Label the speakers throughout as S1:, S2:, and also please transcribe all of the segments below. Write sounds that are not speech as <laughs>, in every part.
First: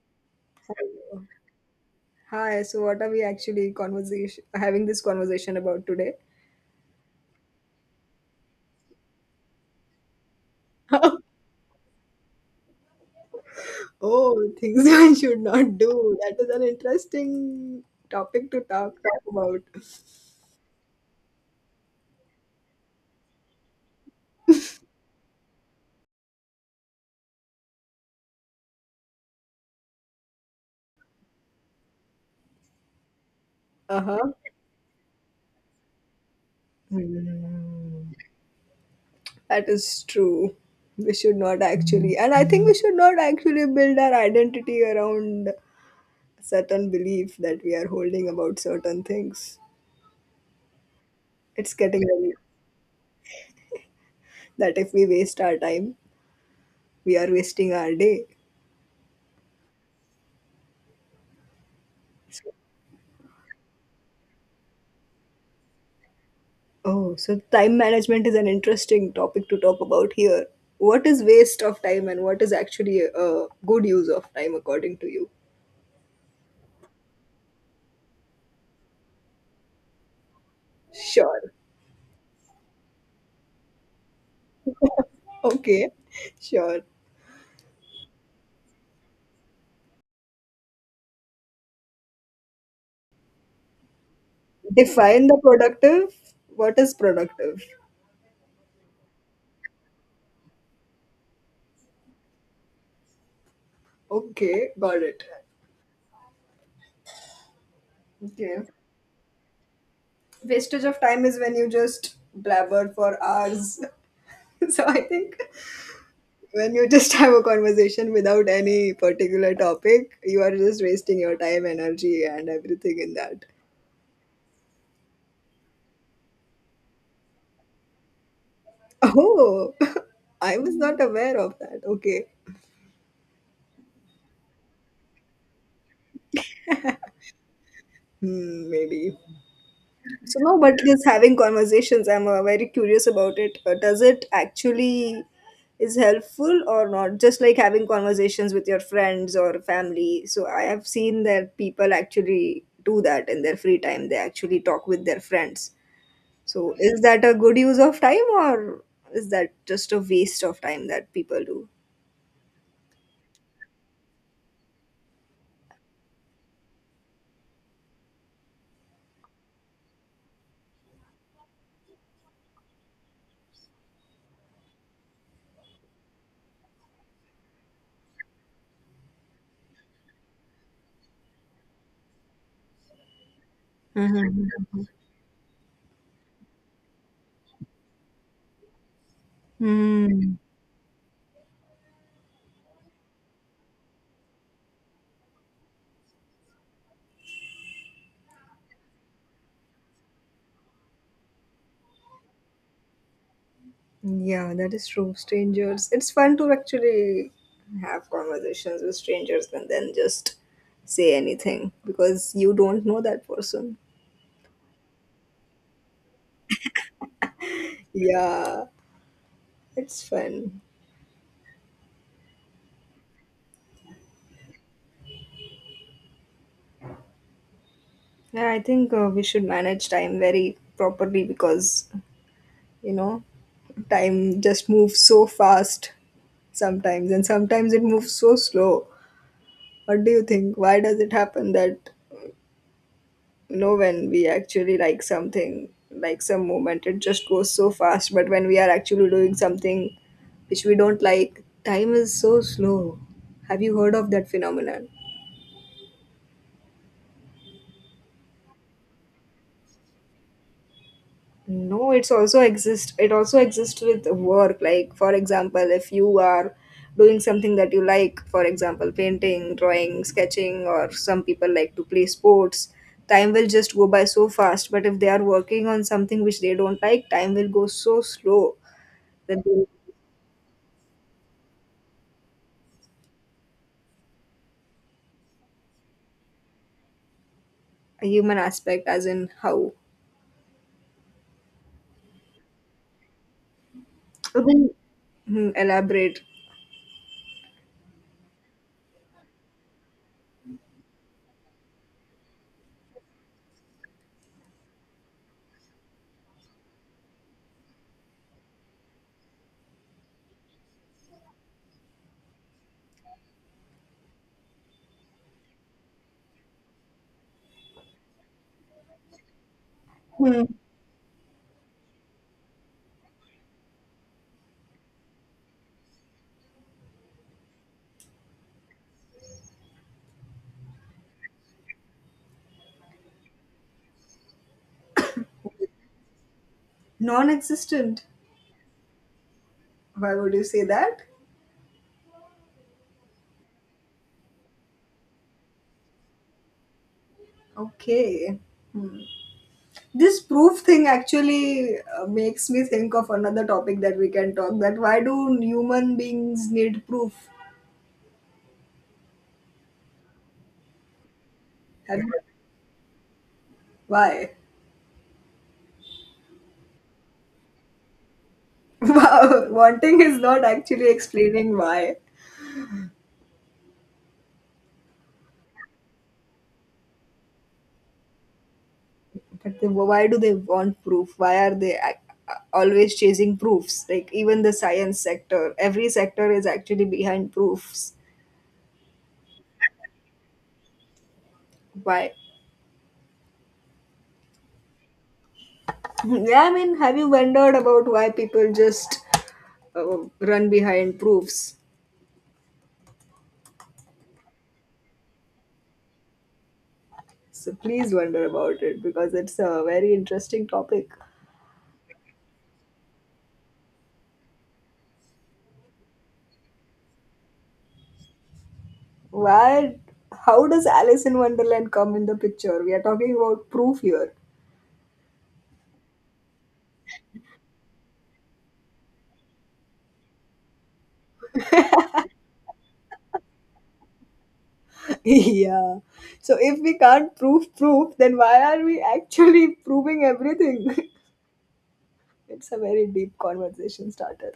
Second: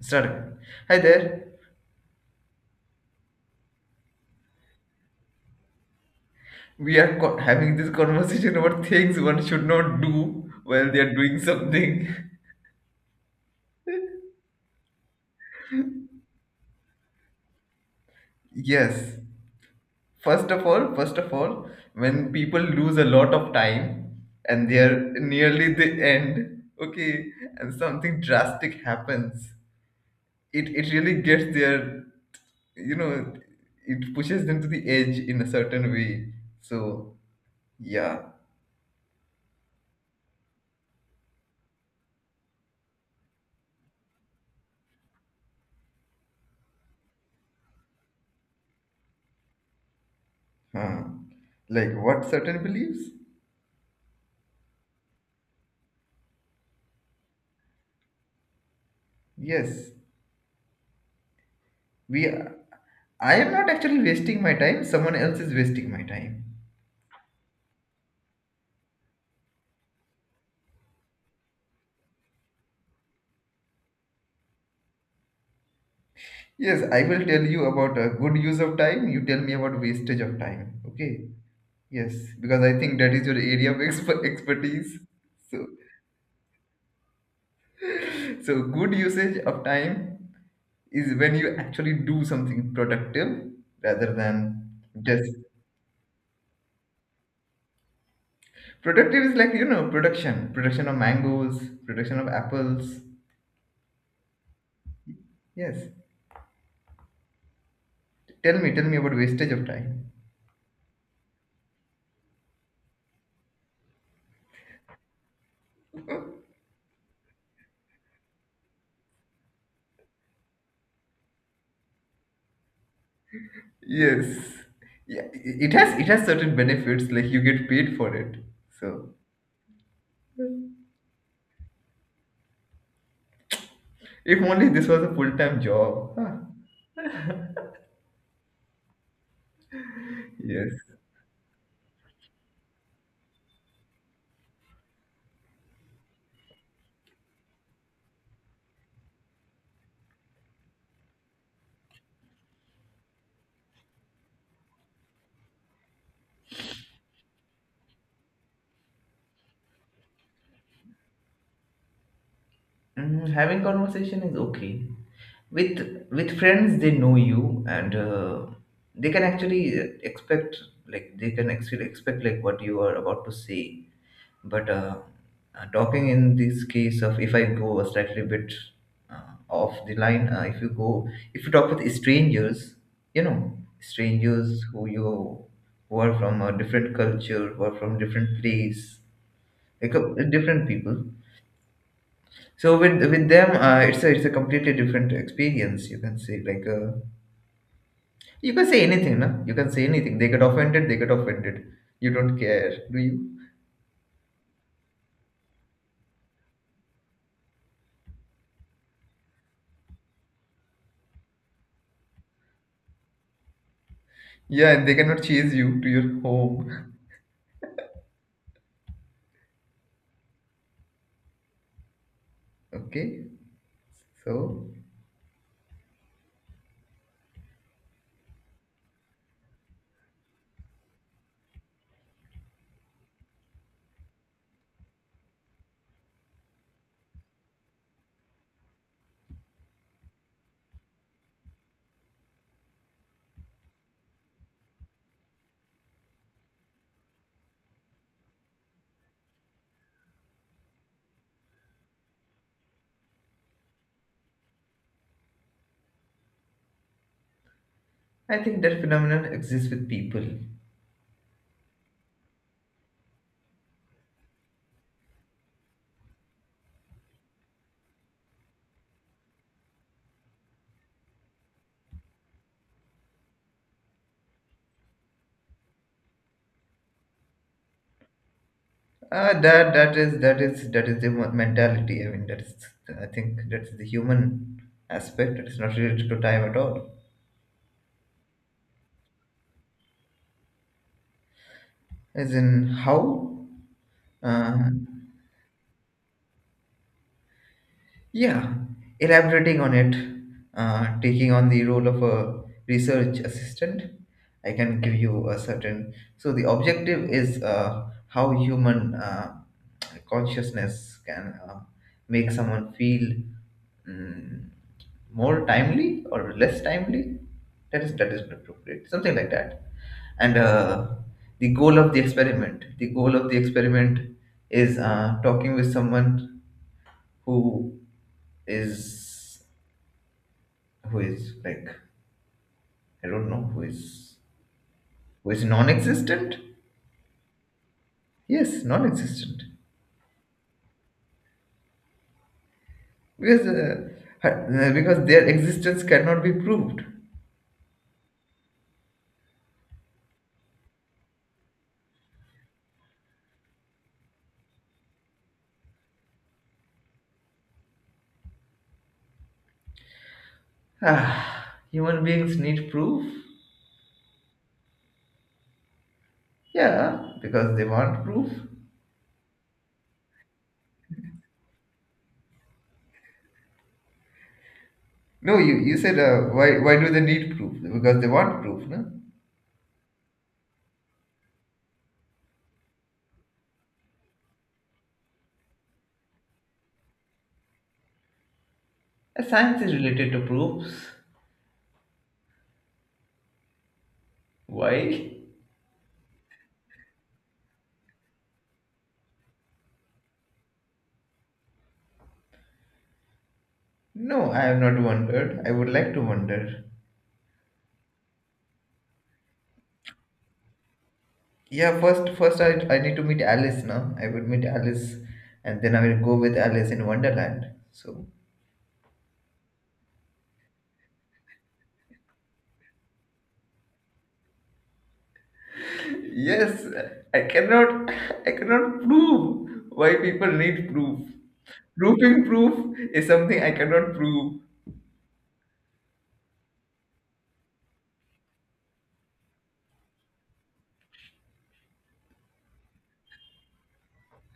S1: Started. Hi there.
S2: Hi, so what are we actually conversation having this conversation about today?
S1: Having this conversation about things one should not do while they are doing something. <laughs>
S2: Oh, things <laughs> one should not do. That is an interesting topic to talk,
S1: Yes.
S2: talk about.
S1: First of all, when people lose a lot of time and they are nearly the end, okay, and something drastic happens, it really gets their, you know, it
S2: Uh-huh.
S1: pushes them to the edge in a certain way. So yeah,
S2: That is true. We should not actually, and I think we should not actually build our identity around certain belief that we are holding about certain things.
S1: huh.
S2: It's
S1: Like
S2: getting
S1: what
S2: ready
S1: certain beliefs?
S2: that if we waste our time, we are wasting our day.
S1: Yes, we I am not actually wasting my time, someone else is wasting my time.
S2: Oh, so time management is an interesting topic to talk about here. What is waste of time and what is actually a good use of time according to you?
S1: Yes, I will tell you about a good use of time, you tell me about wastage of time. Okay?
S2: Sure.
S1: Yes, because I think that is your <laughs> expertise. So,
S2: Okay. Sure.
S1: so good usage of time is when you actually do something productive rather than
S2: Define
S1: just
S2: the productive. What is productive?
S1: productive is like production production of mangoes production of apples
S2: Okay, got it.
S1: yes
S2: Okay.
S1: tell me about wastage of time.
S2: Wastage of time is when you just blabber for hours. <laughs> So I think when you just have a conversation without any particular topic, you are just wasting your time, energy, and everything in that.
S1: Yes. Yeah, it has certain benefits, like you get paid for it. So
S2: Oh, <laughs> I was not aware of that. Okay.
S1: if only this was a full-time job. Huh.
S2: Hmm, maybe. So no,
S1: Yes.
S2: but just having conversations, I'm very curious about it. Does it actually is helpful or not? Just like having conversations with your friends or family. So I have seen that people actually do that in their free time. They actually talk with their friends. So is that a good use of time or is that just a waste of time that people do?
S1: Mm, having conversation is okay. With friends, they know you and they can actually expect, like they can actually expect like what you are about to say. But Talking in this case of if I go a slightly bit uh, off the line, if you talk with strangers, you know, strangers
S2: Mm-hmm.
S1: who are from a different culture, who are from different place, like uh, different people. So with them, it's a completely different experience. You can say you can say anything, no? You can say anything. They get offended. You don't care, do you?
S2: Yeah, that is true. Strangers. It's fun to actually have conversations with strangers and then just say anything because you don't know that person.
S1: Yeah, and they cannot chase you to your home. <laughs>
S2: Yeah, it's fun.
S1: Okay. So
S2: Yeah, I think we should manage time very properly because, you know, time just moves so fast sometimes and sometimes it moves so slow. What do you think? Why does it happen that know when we actually like something, like some moment it just goes so fast, but when we are actually doing something which we don't like, time is so slow? Have you heard of that phenomenon?
S1: I think that phenomenon exists with people.
S2: No, it also exists with work, like for example if you are doing something that you like, for example painting, drawing, sketching, or some people like to play sports, time will just go by so fast, but if they are working on something which they don't like, time will go so slow that they...
S1: That is the mentality. I think that's the human aspect. It's not related to time at all.
S2: A human aspect, as in how?
S1: As in how, uh,
S2: Then, elaborate.
S1: yeah, elaborating on it, taking on the role of a research assistant. I can give you a certain. So the objective is how human consciousness can make someone feel mm, more timely or less timely, that is not appropriate, something like that. and
S2: Hmm.
S1: uh, the goal of the experiment the goal of the experiment is talking with someone who is, who is like, I don't know, who is non-existent.
S2: Non-existent?
S1: Yes, non-existent.
S2: Why would you say that?
S1: Because uh, uh, because their existence cannot be proved.
S2: Okay, this proof thing actually makes me think of another topic that we can talk, that why do human beings need proof?
S1: Ah,
S2: Have
S1: human
S2: you-
S1: beings need proof.
S2: why?
S1: Yeah, because they want proof.
S2: <laughs> Wow, wanting is not actually explaining why.
S1: No, you said, why do they need proof? Because they want proof, no?
S2: But they, why do they want proof? Why are they always chasing proofs? Like even the science sector, every sector is actually behind proofs.
S1: Science is related to proofs.
S2: Why? <laughs>
S1: Why?
S2: Yeah, I mean, have you wondered about why people just run behind proofs?
S1: No, I have not wondered. I would like to wonder.
S2: So please wonder about it because it's a very interesting topic.
S1: Yeah, first I need to meet Alice now. I would meet Alice, and then I will go with Alice in Wonderland. So
S2: Why? How does Alice in Wonderland come in the picture? We are talking about proof here.
S1: yes, I cannot I cannot prove why people need proof. Proofing proof is something I cannot prove.
S2: <laughs> Yeah. So if we can't prove proof, then why are we actually proving everything? <laughs> It's a very deep conversation starter.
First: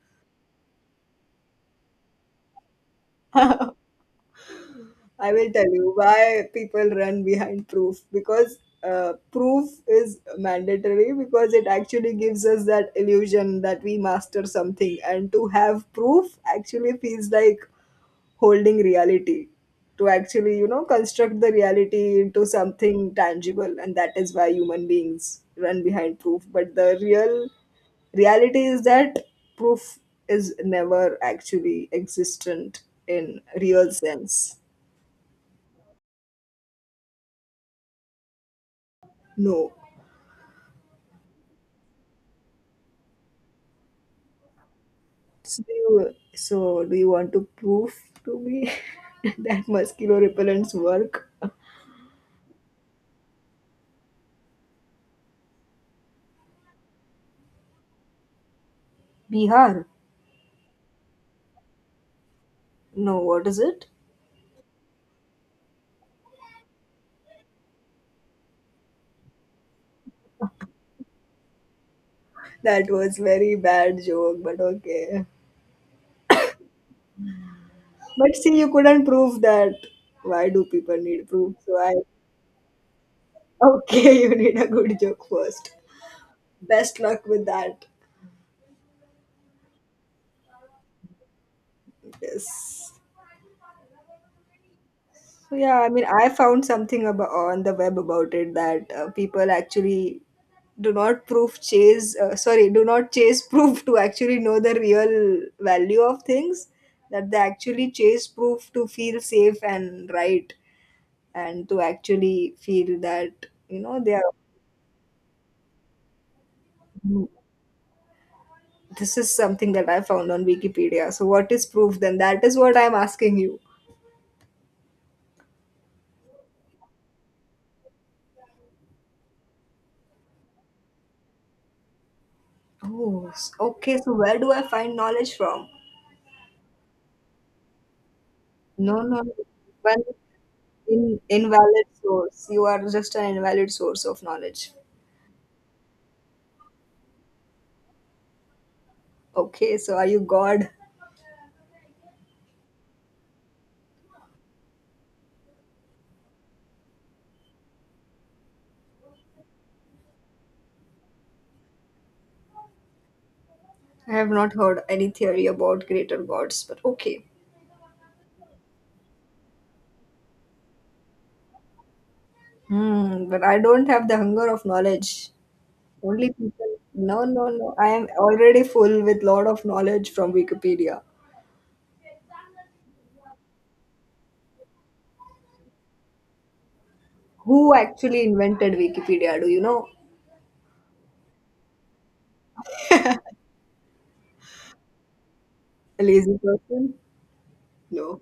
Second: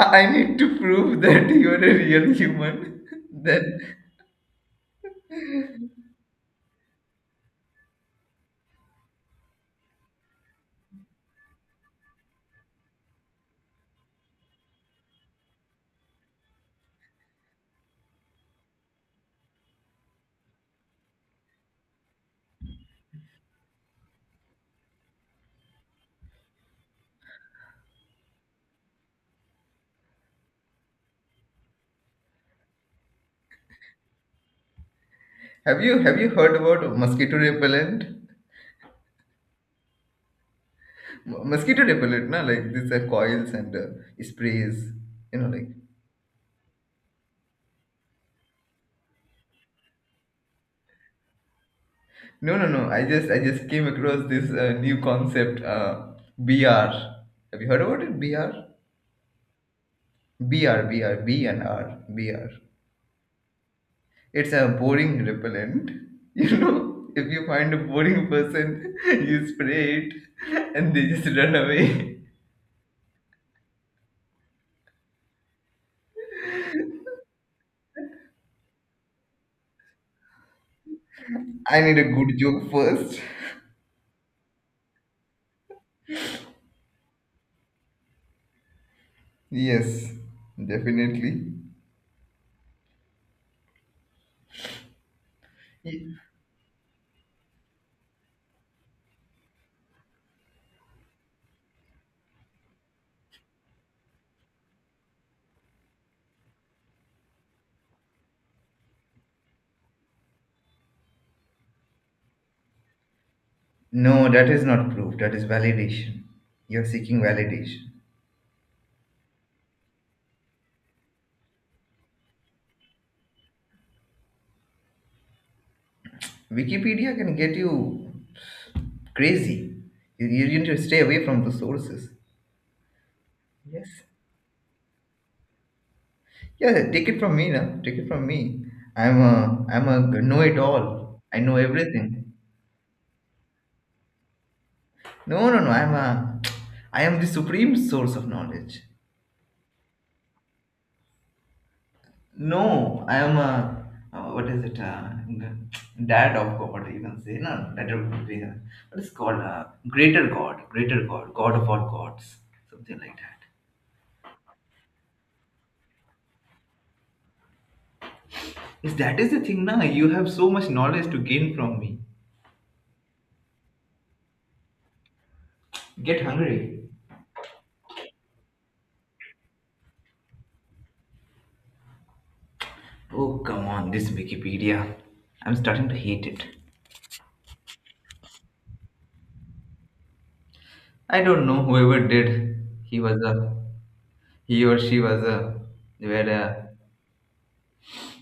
S1: I need to prove that <laughs> you are a real human. <laughs> Then
S2: I will tell you why people run behind proof, because proof is mandatory, because it actually gives us that illusion that we master something, and to have proof actually feels like holding reality, to actually construct the reality into something tangible, and that is why human beings run behind proof, but the real reality is that proof is never actually existent in real sense.
S1: have you heard about mosquito repellent?
S2: No,
S1: Mosquito repellent, na, like these are coils and sprays. You know,
S2: so
S1: like
S2: do you, so do you want to prove to me <laughs> that mosquito repellents work?
S1: no, no, no. I just came across this new concept, BR. Have you heard about it? BR,
S2: Bihar?
S1: BR, BR, BRBR and R, BR.
S2: No, what is it?
S1: It's a boring repellent. <laughs> You know, if you find a boring person, <laughs> you spray it, and they just run away. <laughs>
S2: That was very bad joke, but okay. But see, you couldn't prove that. Why do people need proof? So
S1: I
S2: I...
S1: need a good joke first.
S2: okay, <laughs> you need a good joke first. Best luck with that.
S1: Yes, definitely.
S2: Yes. So yeah, I mean, I found something about on the web about it that people actually do not proof chase. Sorry, do not chase <laughs> proof to actually know the real value of things. That they actually chase proof to feel safe and right, and to actually feel that you know they
S1: No,
S2: are...
S1: that is not proof. That is validation. You're seeking validation.
S2: This is something that I found on Wikipedia. So, what is proof then? That is what I'm asking you.
S1: Wikipedia can get you crazy. You need to stay away from the sources.
S2: Oh,
S1: Yes.
S2: okay. So, where do I find knowledge from?
S1: Yeah, take it from me now. Take it from me.
S2: No,
S1: I'm
S2: no, no.
S1: a I'm a
S2: One in,
S1: know-it-all. I know
S2: invalid
S1: everything.
S2: source. You are just an invalid source of knowledge.
S1: No, no, no. I am the supreme source of knowledge.
S2: Okay, so are you God?
S1: No, I am a, what is it? <tsk> Dad of God, you can say. No, that would be what is called greater God, God of all gods, something like that.
S2: I have not heard any theory about greater gods, but okay.
S1: Yes, that is the thing. Now you have so much knowledge to gain from me.
S2: Hmm, but I don't have the hunger of knowledge.
S1: Get
S2: Only people.
S1: hungry.
S2: No, no, no. I am already full with lot of knowledge from Wikipedia.
S1: Oh come on, this Wikipedia. I'm starting to hate it.
S2: Who actually invented Wikipedia? Do you know
S1: I don't know whoever did. He was a, he or she was a,
S2: a
S1: they were
S2: lazy
S1: a,
S2: person? No.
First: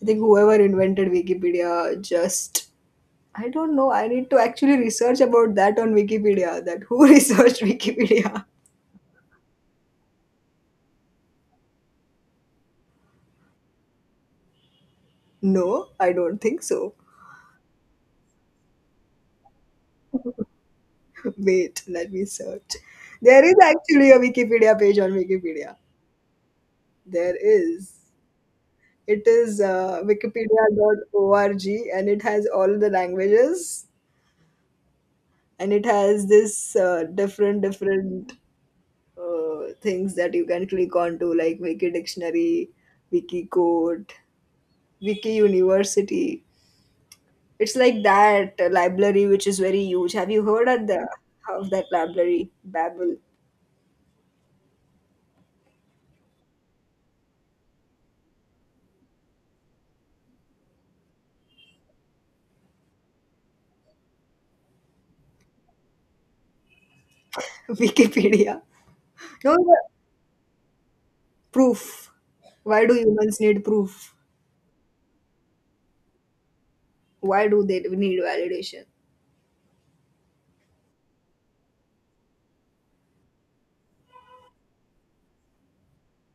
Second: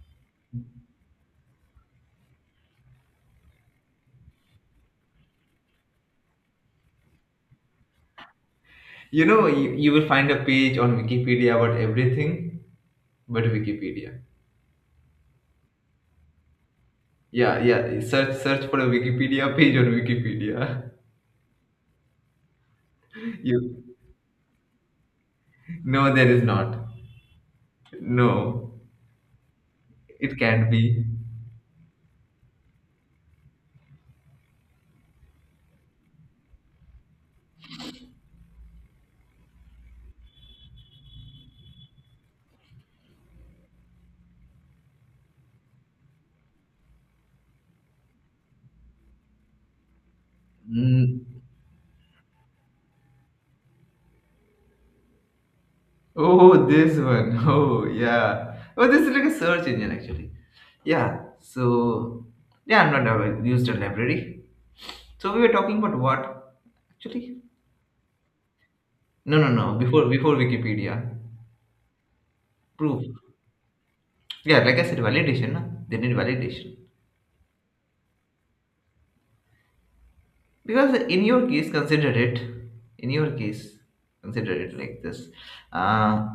S2: I think whoever invented Wikipedia just, I don't know. I need to actually research about that on Wikipedia. That who <laughs> researched Wikipedia?
S1: you know, you will find a page on Wikipedia about everything. But Wikipedia.
S2: No, I don't think so.
S1: Yeah, yeah. Search for a Wikipedia page on Wikipedia. <laughs>
S2: <laughs> Wait, let me search. There is
S1: You
S2: actually a Wikipedia page on Wikipedia.
S1: no, there is not.
S2: There is.
S1: No,
S2: It is
S1: it
S2: Wikipedia
S1: can't
S2: dot
S1: be.
S2: org, and it has all the languages, and it has this different things that you can click on, to like wiki dictionary, wiki code, wiki university. It's like that library which is very huge. Have you heard
S1: Mm.
S2: of that library Babel?
S1: Oh, this one. <laughs> Oh, yeah. Oh, this is like a search engine actually. Yeah. So yeah, I'm not aware- used a library. So we were talking about what actually?
S2: <laughs> Wikipedia.
S1: No, no,
S2: No,
S1: no.
S2: the
S1: Before Wikipedia,
S2: proof. Why do
S1: proof.
S2: humans need proof?
S1: Yeah, like I said, validation. Na? They need validation.
S2: Why do they need validation?
S1: Because in your case consider it, in your case consider it like this, uh,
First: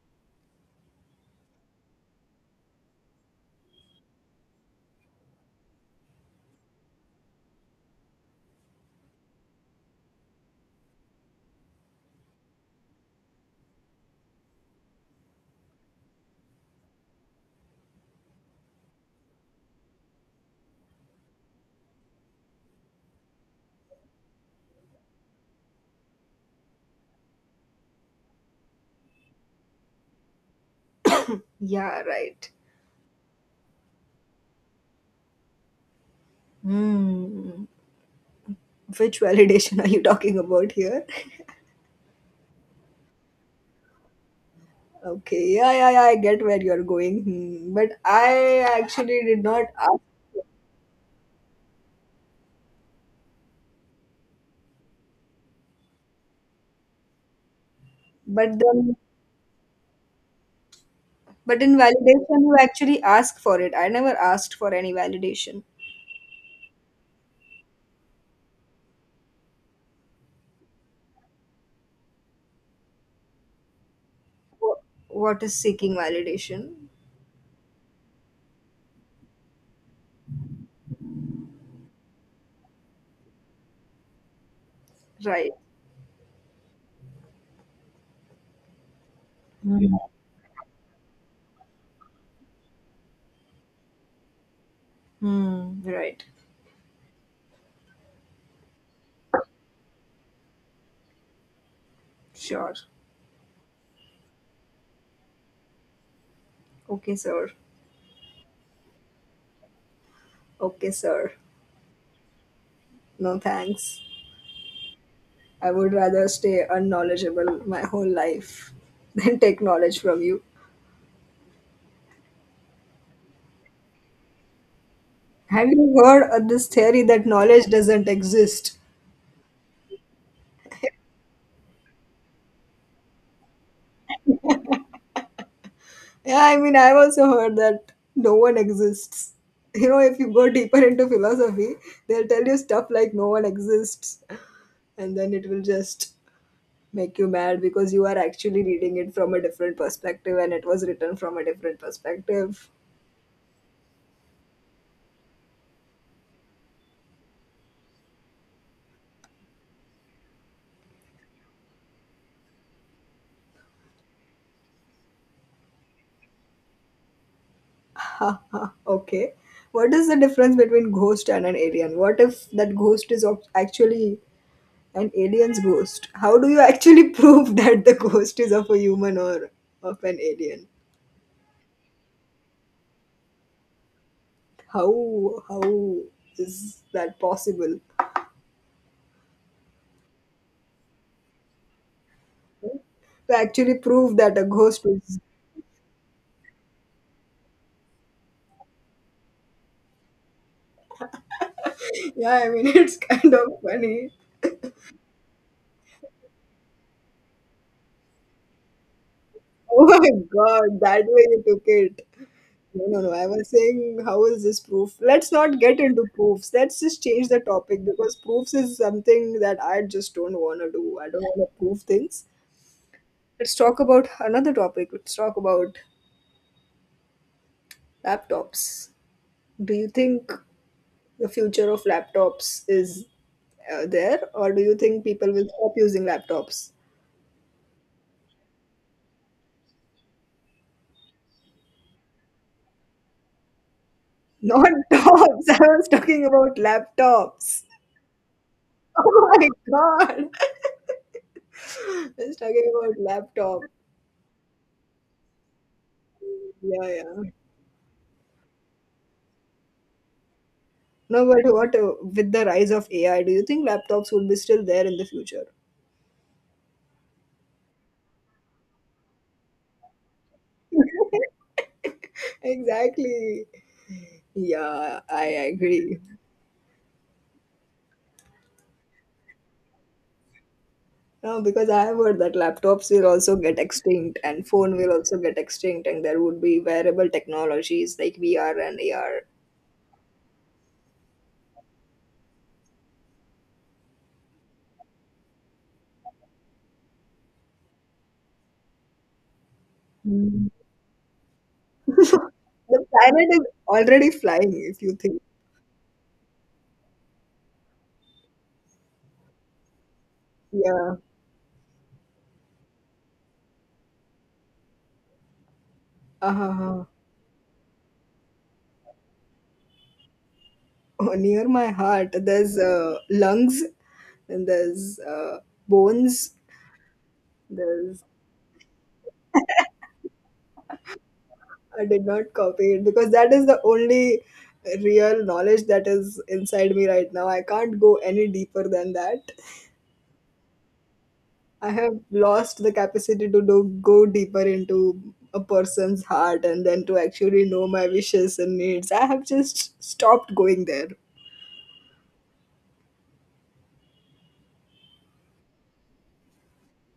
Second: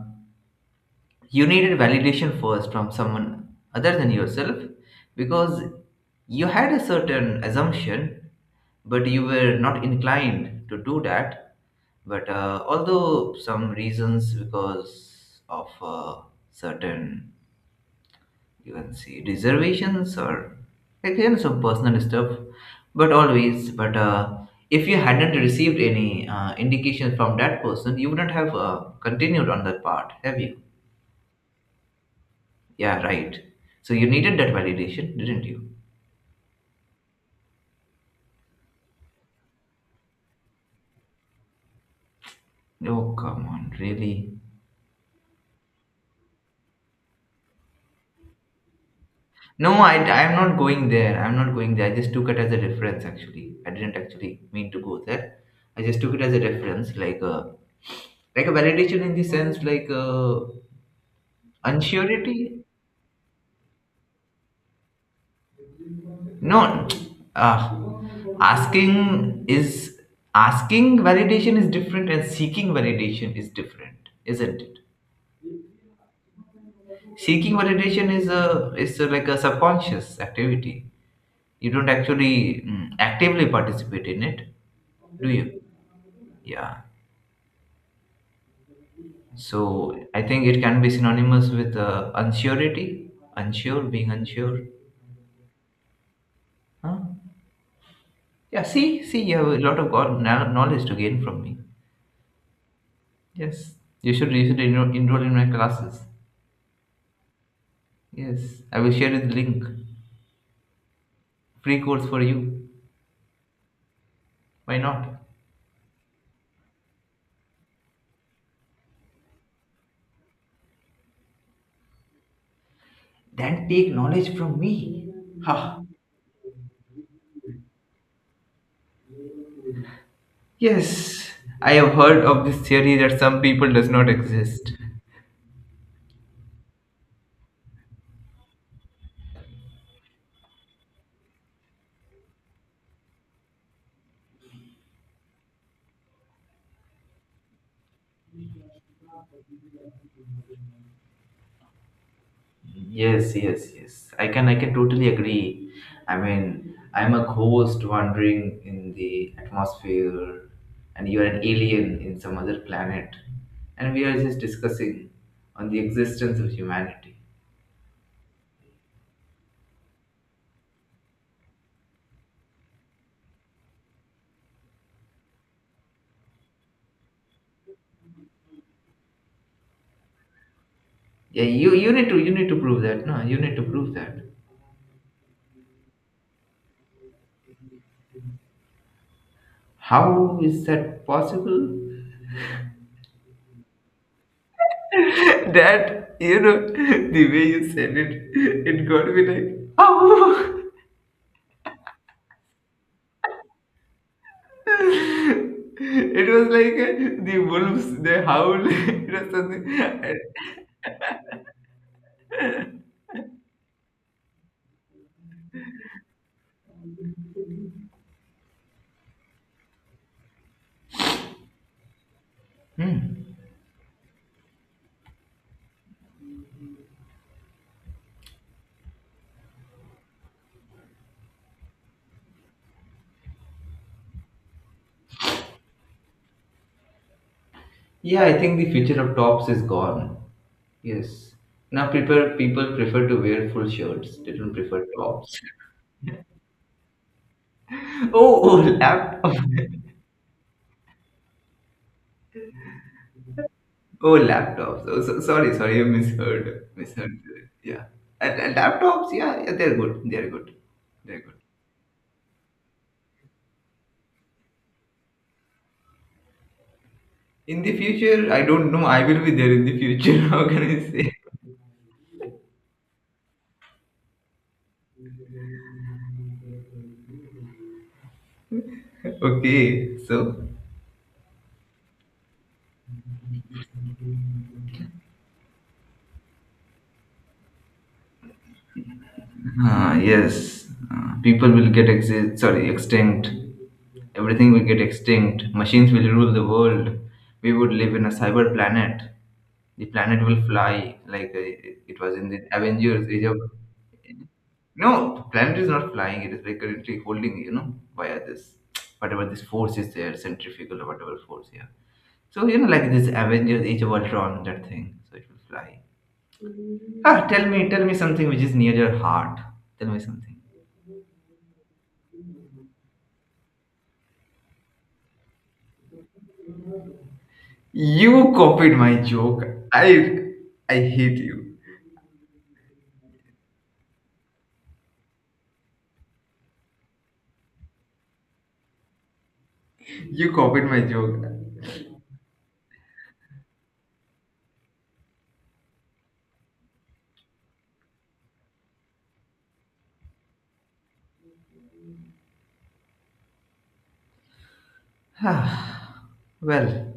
S1: you needed validation first from someone other than yourself, because you had a certain assumption but you were not inclined to do that. But although some reasons because of certain, you can see, reservations, or some personal stuff. But if you hadn't received any indication from that person, you wouldn't have continued on that part, have you?
S2: Yeah, right.
S1: Yeah right. So you needed that validation, didn't you?
S2: Hmm, which validation <laughs> are you talking about here?
S1: Oh come on, really.
S2: Okay, yeah, yeah, yeah, I get where you're going. Hmm. But I actually did not.
S1: No, I'm not going there, I'm not going there. I just took it as a reference, actually. I didn't actually mean to go there. I just took it as a reference, like a, like
S2: But
S1: a
S2: then,
S1: validation in the sense like
S2: but in
S1: unsurety.
S2: validation, you actually ask for it. I never asked for any validation.
S1: No, uh, asking is, asking validation is different and seeking validation is different, isn't it?
S2: Wh- What is seeking validation?
S1: Seeking validation is a like a subconscious activity. You don't actually actively participate in it, do
S2: Right.
S1: you? Yeah. So I think it can be synonymous with unsurety, unsure, being unsure.
S2: Hmm. Right.
S1: Huh? Yeah. See, see, you have a lot of knowledge to gain from me.
S2: Sure.
S1: Yes, you should enroll, enroll in my classes.
S2: Okay, sir.
S1: Yes, I will share you the link.
S2: Okay, sir.
S1: Free course for you.
S2: No thanks.
S1: Why not?
S2: I would rather stay unknowledgeable my whole life <laughs> than take knowledge from you.
S1: Then take knowledge from me.
S2: Have
S1: Ha.
S2: you heard of this theory that knowledge doesn't exist?
S1: Yes, I have heard of this theory that some people does not exist.
S2: Yeah, I mean, I've also heard that no one exists. If you go deeper into philosophy, they'll tell you stuff like no one exists, and then it will just make you mad because you are actually reading it from a different perspective and it was written from a different perspective.
S1: Yes, yes, yes. I can totally agree. I mean, I'm a ghost wandering in the atmosphere, and you are an alien in some other planet, and we are just discussing on the existence of humanity.
S2: <laughs> Okay. What is the difference between ghost and an alien? What if that ghost is actually an alien's ghost? How do you actually <laughs> prove that the ghost is of a human or of an alien?
S1: Yeah, you need to, you need to prove that. No, you need to prove that.
S2: How is that possible?
S1: How is that possible?
S2: To actually prove that a ghost is...
S1: <laughs> That you know <laughs> the way you said it, it got me like oh.
S2: Yeah, I mean, <laughs> it's kind of funny.
S1: <laughs> It was like the wolves they howl. <laughs> It was something.
S2: Oh my god, that way you took it. No, no, no. I was saying, how is this proof? Let's not get into proofs. Let's just change the topic because proofs is something that I just don't want to do. I don't want to prove things.
S1: Hmm.
S2: Let's talk about another topic. Let's talk about laptops. Do you think the future of laptops is there, or do you think people will stop using laptops?
S1: Yeah, I think the future of tops is gone. Yes. Now people prefer to wear full shirts. They don't
S2: Not
S1: prefer
S2: <laughs>
S1: tops.
S2: tops. I was talking about laptops. <laughs>
S1: <laughs> Oh, oh laptop.
S2: Oh my
S1: <laughs>
S2: god. <laughs> I was talking about laptop.
S1: Oh, laptops. Oh, so, sorry, sorry, I misheard.
S2: Yeah,
S1: Misheard.
S2: yeah.
S1: Yeah. And laptops, yeah, yeah, they're good. They're good.
S2: No,
S1: They're good.
S2: but what with the rise of AI, do you think laptops would be still there in the future?
S1: In the future, I don't know. I will be there in the future. <laughs> How can I say?
S2: <laughs> Exactly. Yeah, I agree.
S1: Okay, so.
S2: No, because I have heard that laptops will also get extinct and phone will also get extinct and there would be wearable technologies like VR and AR.
S1: Ah yes, people will sorry, extinct. Everything will get extinct. Machines will rule the world. We would live in a cyber planet. The planet will
S2: Mm.
S1: fly like it was in
S2: <laughs>
S1: the
S2: The
S1: Avengers. Age
S2: planet
S1: of
S2: is already flying, if you
S1: no,
S2: think.
S1: the planet is not flying. It is like currently holding, you know, via this whatever this force is there, centrifugal or
S2: Yeah.
S1: whatever force. Yeah. So you know, like this Avengers Age of Ultron, that thing. So it will fly.
S2: Uh-huh.
S1: Ah, tell me something which is near your heart. Tell me something.
S2: Oh, near my heart, there's lungs and there's bones. There's...
S1: You copied my joke. I, I hate you.
S2: I did not copy it because that is the only real knowledge that is inside me right now. I can't go any deeper than that.
S1: You copied my joke.
S2: I have lost the capacity to go deeper into a person's heart and then to actually know my wishes and needs. I have just stopped going there.
S1: Ah, well.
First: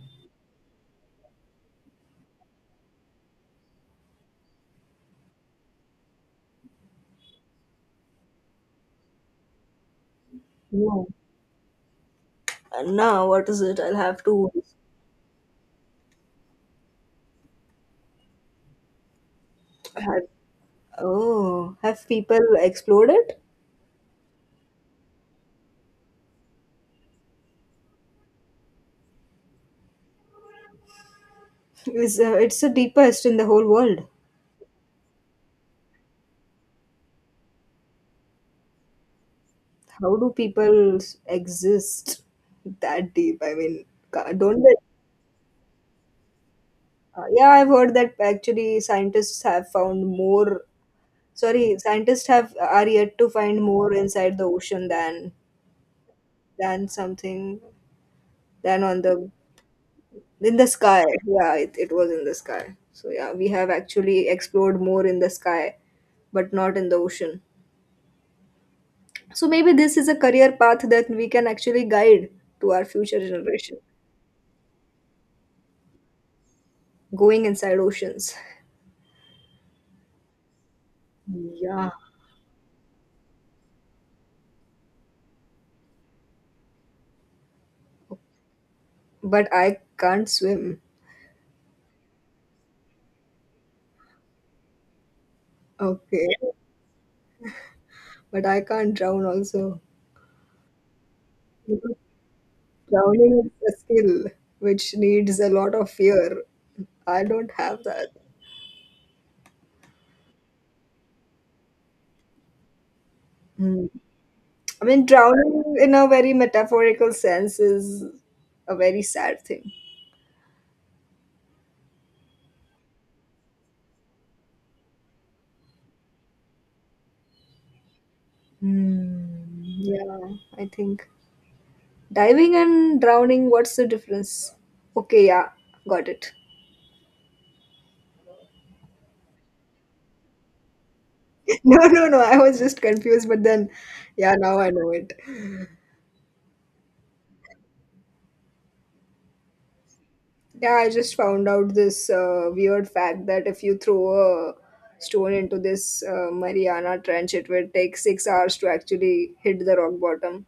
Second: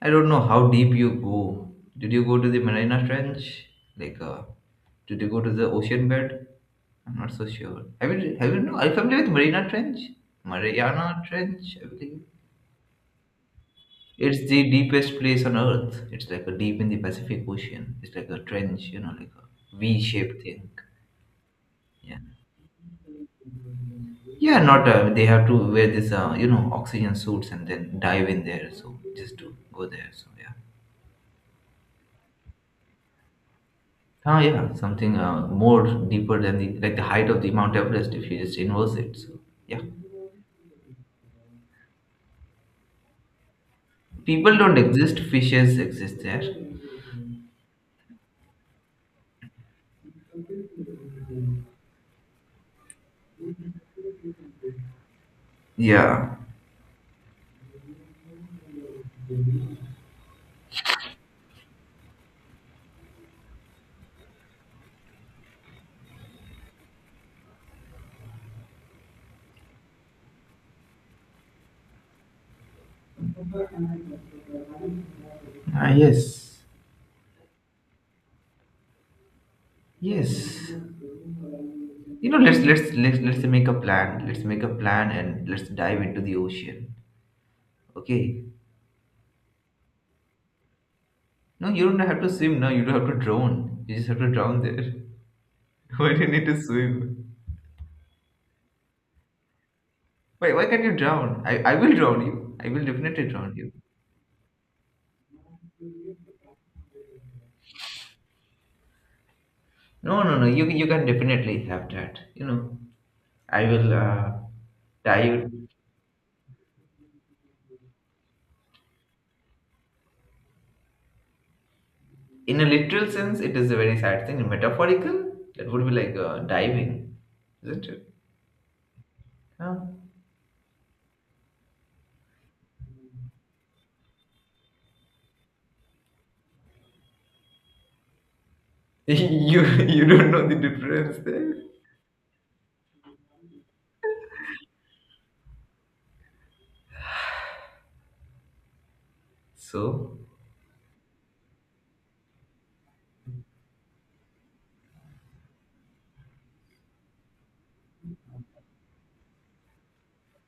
S1: I don't know how deep you go. Did you go to the Marina Trench? Like, did you go to the ocean bed? I'm not so sure. Have you know? Are you familiar with Marina Trench?
S2: No.
S1: Mariana Trench, I believe.
S2: And now what is it? I'll have to
S1: It's the deepest place on earth. It's like a deep in the Pacific Ocean. It's like a trench, you know, like a
S2: have
S1: V-shaped thing.
S2: oh, have
S1: Yeah.
S2: people explored it?
S1: Yeah, not they have to wear this, you know, oxygen suits and then dive in there. So just to go there. So yeah.
S2: It's the deepest in the whole world.
S1: Ah, yeah, something more deeper than the like the height of the Mount Everest if you just inverse it. So yeah,
S2: How do people exist that deep? I mean,
S1: people
S2: don't they?
S1: don't exist; fishes exist there.
S2: Yeah, I've heard that actually scientists have found more. Sorry, scientists have are yet to find more inside the ocean, than
S1: Yeah.
S2: than something, than on the in the sky. Yeah, it was in the sky, so yeah we have actually explored more in the sky but not in the ocean, so maybe this is a career path that we can actually guide to our future generation,
S1: Ah, yes.
S2: going inside oceans.
S1: Yes.
S2: Yeah.
S1: You know, let's make a plan. Let's make a plan and let's dive into the ocean. Okay.
S2: But I can't swim.
S1: No, you don't have to swim. No, you don't have to drown. You just have to drown there. <laughs> Why do you
S2: Okay,
S1: need to swim?
S2: but I can't drown also.
S1: Why can't you drown? I will
S2: Because
S1: drown you. I will definitely
S2: drowning
S1: drown you.
S2: is a skill which needs a lot of fear, I don't have that.
S1: No, no, no. You can definitely have that. You know, I
S2: Hmm.
S1: will
S2: I mean,
S1: dive
S2: drowning in a very metaphorical sense is a very sad thing.
S1: in a literal sense. It is a very sad thing. In metaphorical, that would be like diving, isn't it?
S2: Hmm.
S1: Huh?
S2: Yeah, I think, diving and drowning. What's the difference? Okay, yeah, got it.
S1: <laughs> You don't know the difference there.
S2: <laughs> No, no, no. I was just confused, but then, yeah, now I know it.
S1: So
S2: Yeah, I just found out this weird fact that if you throw a stone into this Mariana Trench, it will take 6 hours to actually hit the rock bottom.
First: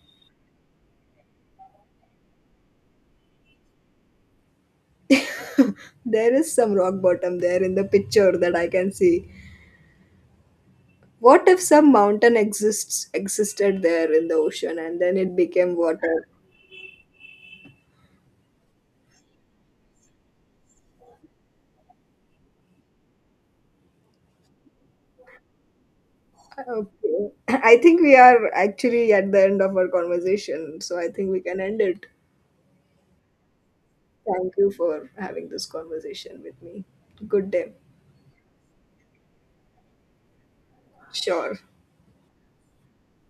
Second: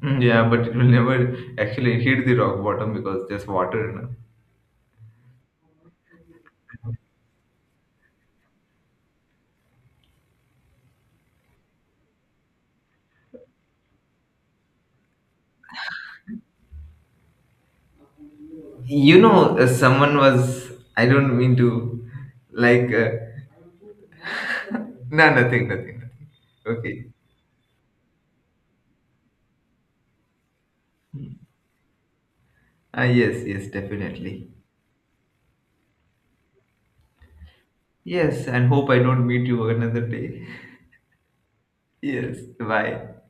S1: mm, yeah, but it will never actually hit the rock bottom because there's water. You know,
S2: There is some rock bottom there in the picture that I can see. What if some mountain exists existed there in the ocean and then it became water?
S1: you know, someone was. I don't mean to like. No, nothing, nothing, nothing. Okay.
S2: Okay. I think we are actually at the end of our conversation, so I think we can end it.
S1: Ah, yes, yes, definitely.
S2: Thank you for having this conversation with me. Good day.
S1: Yes, and hope I don't meet you another day. <laughs>
S2: Sure.
S1: Yes, bye.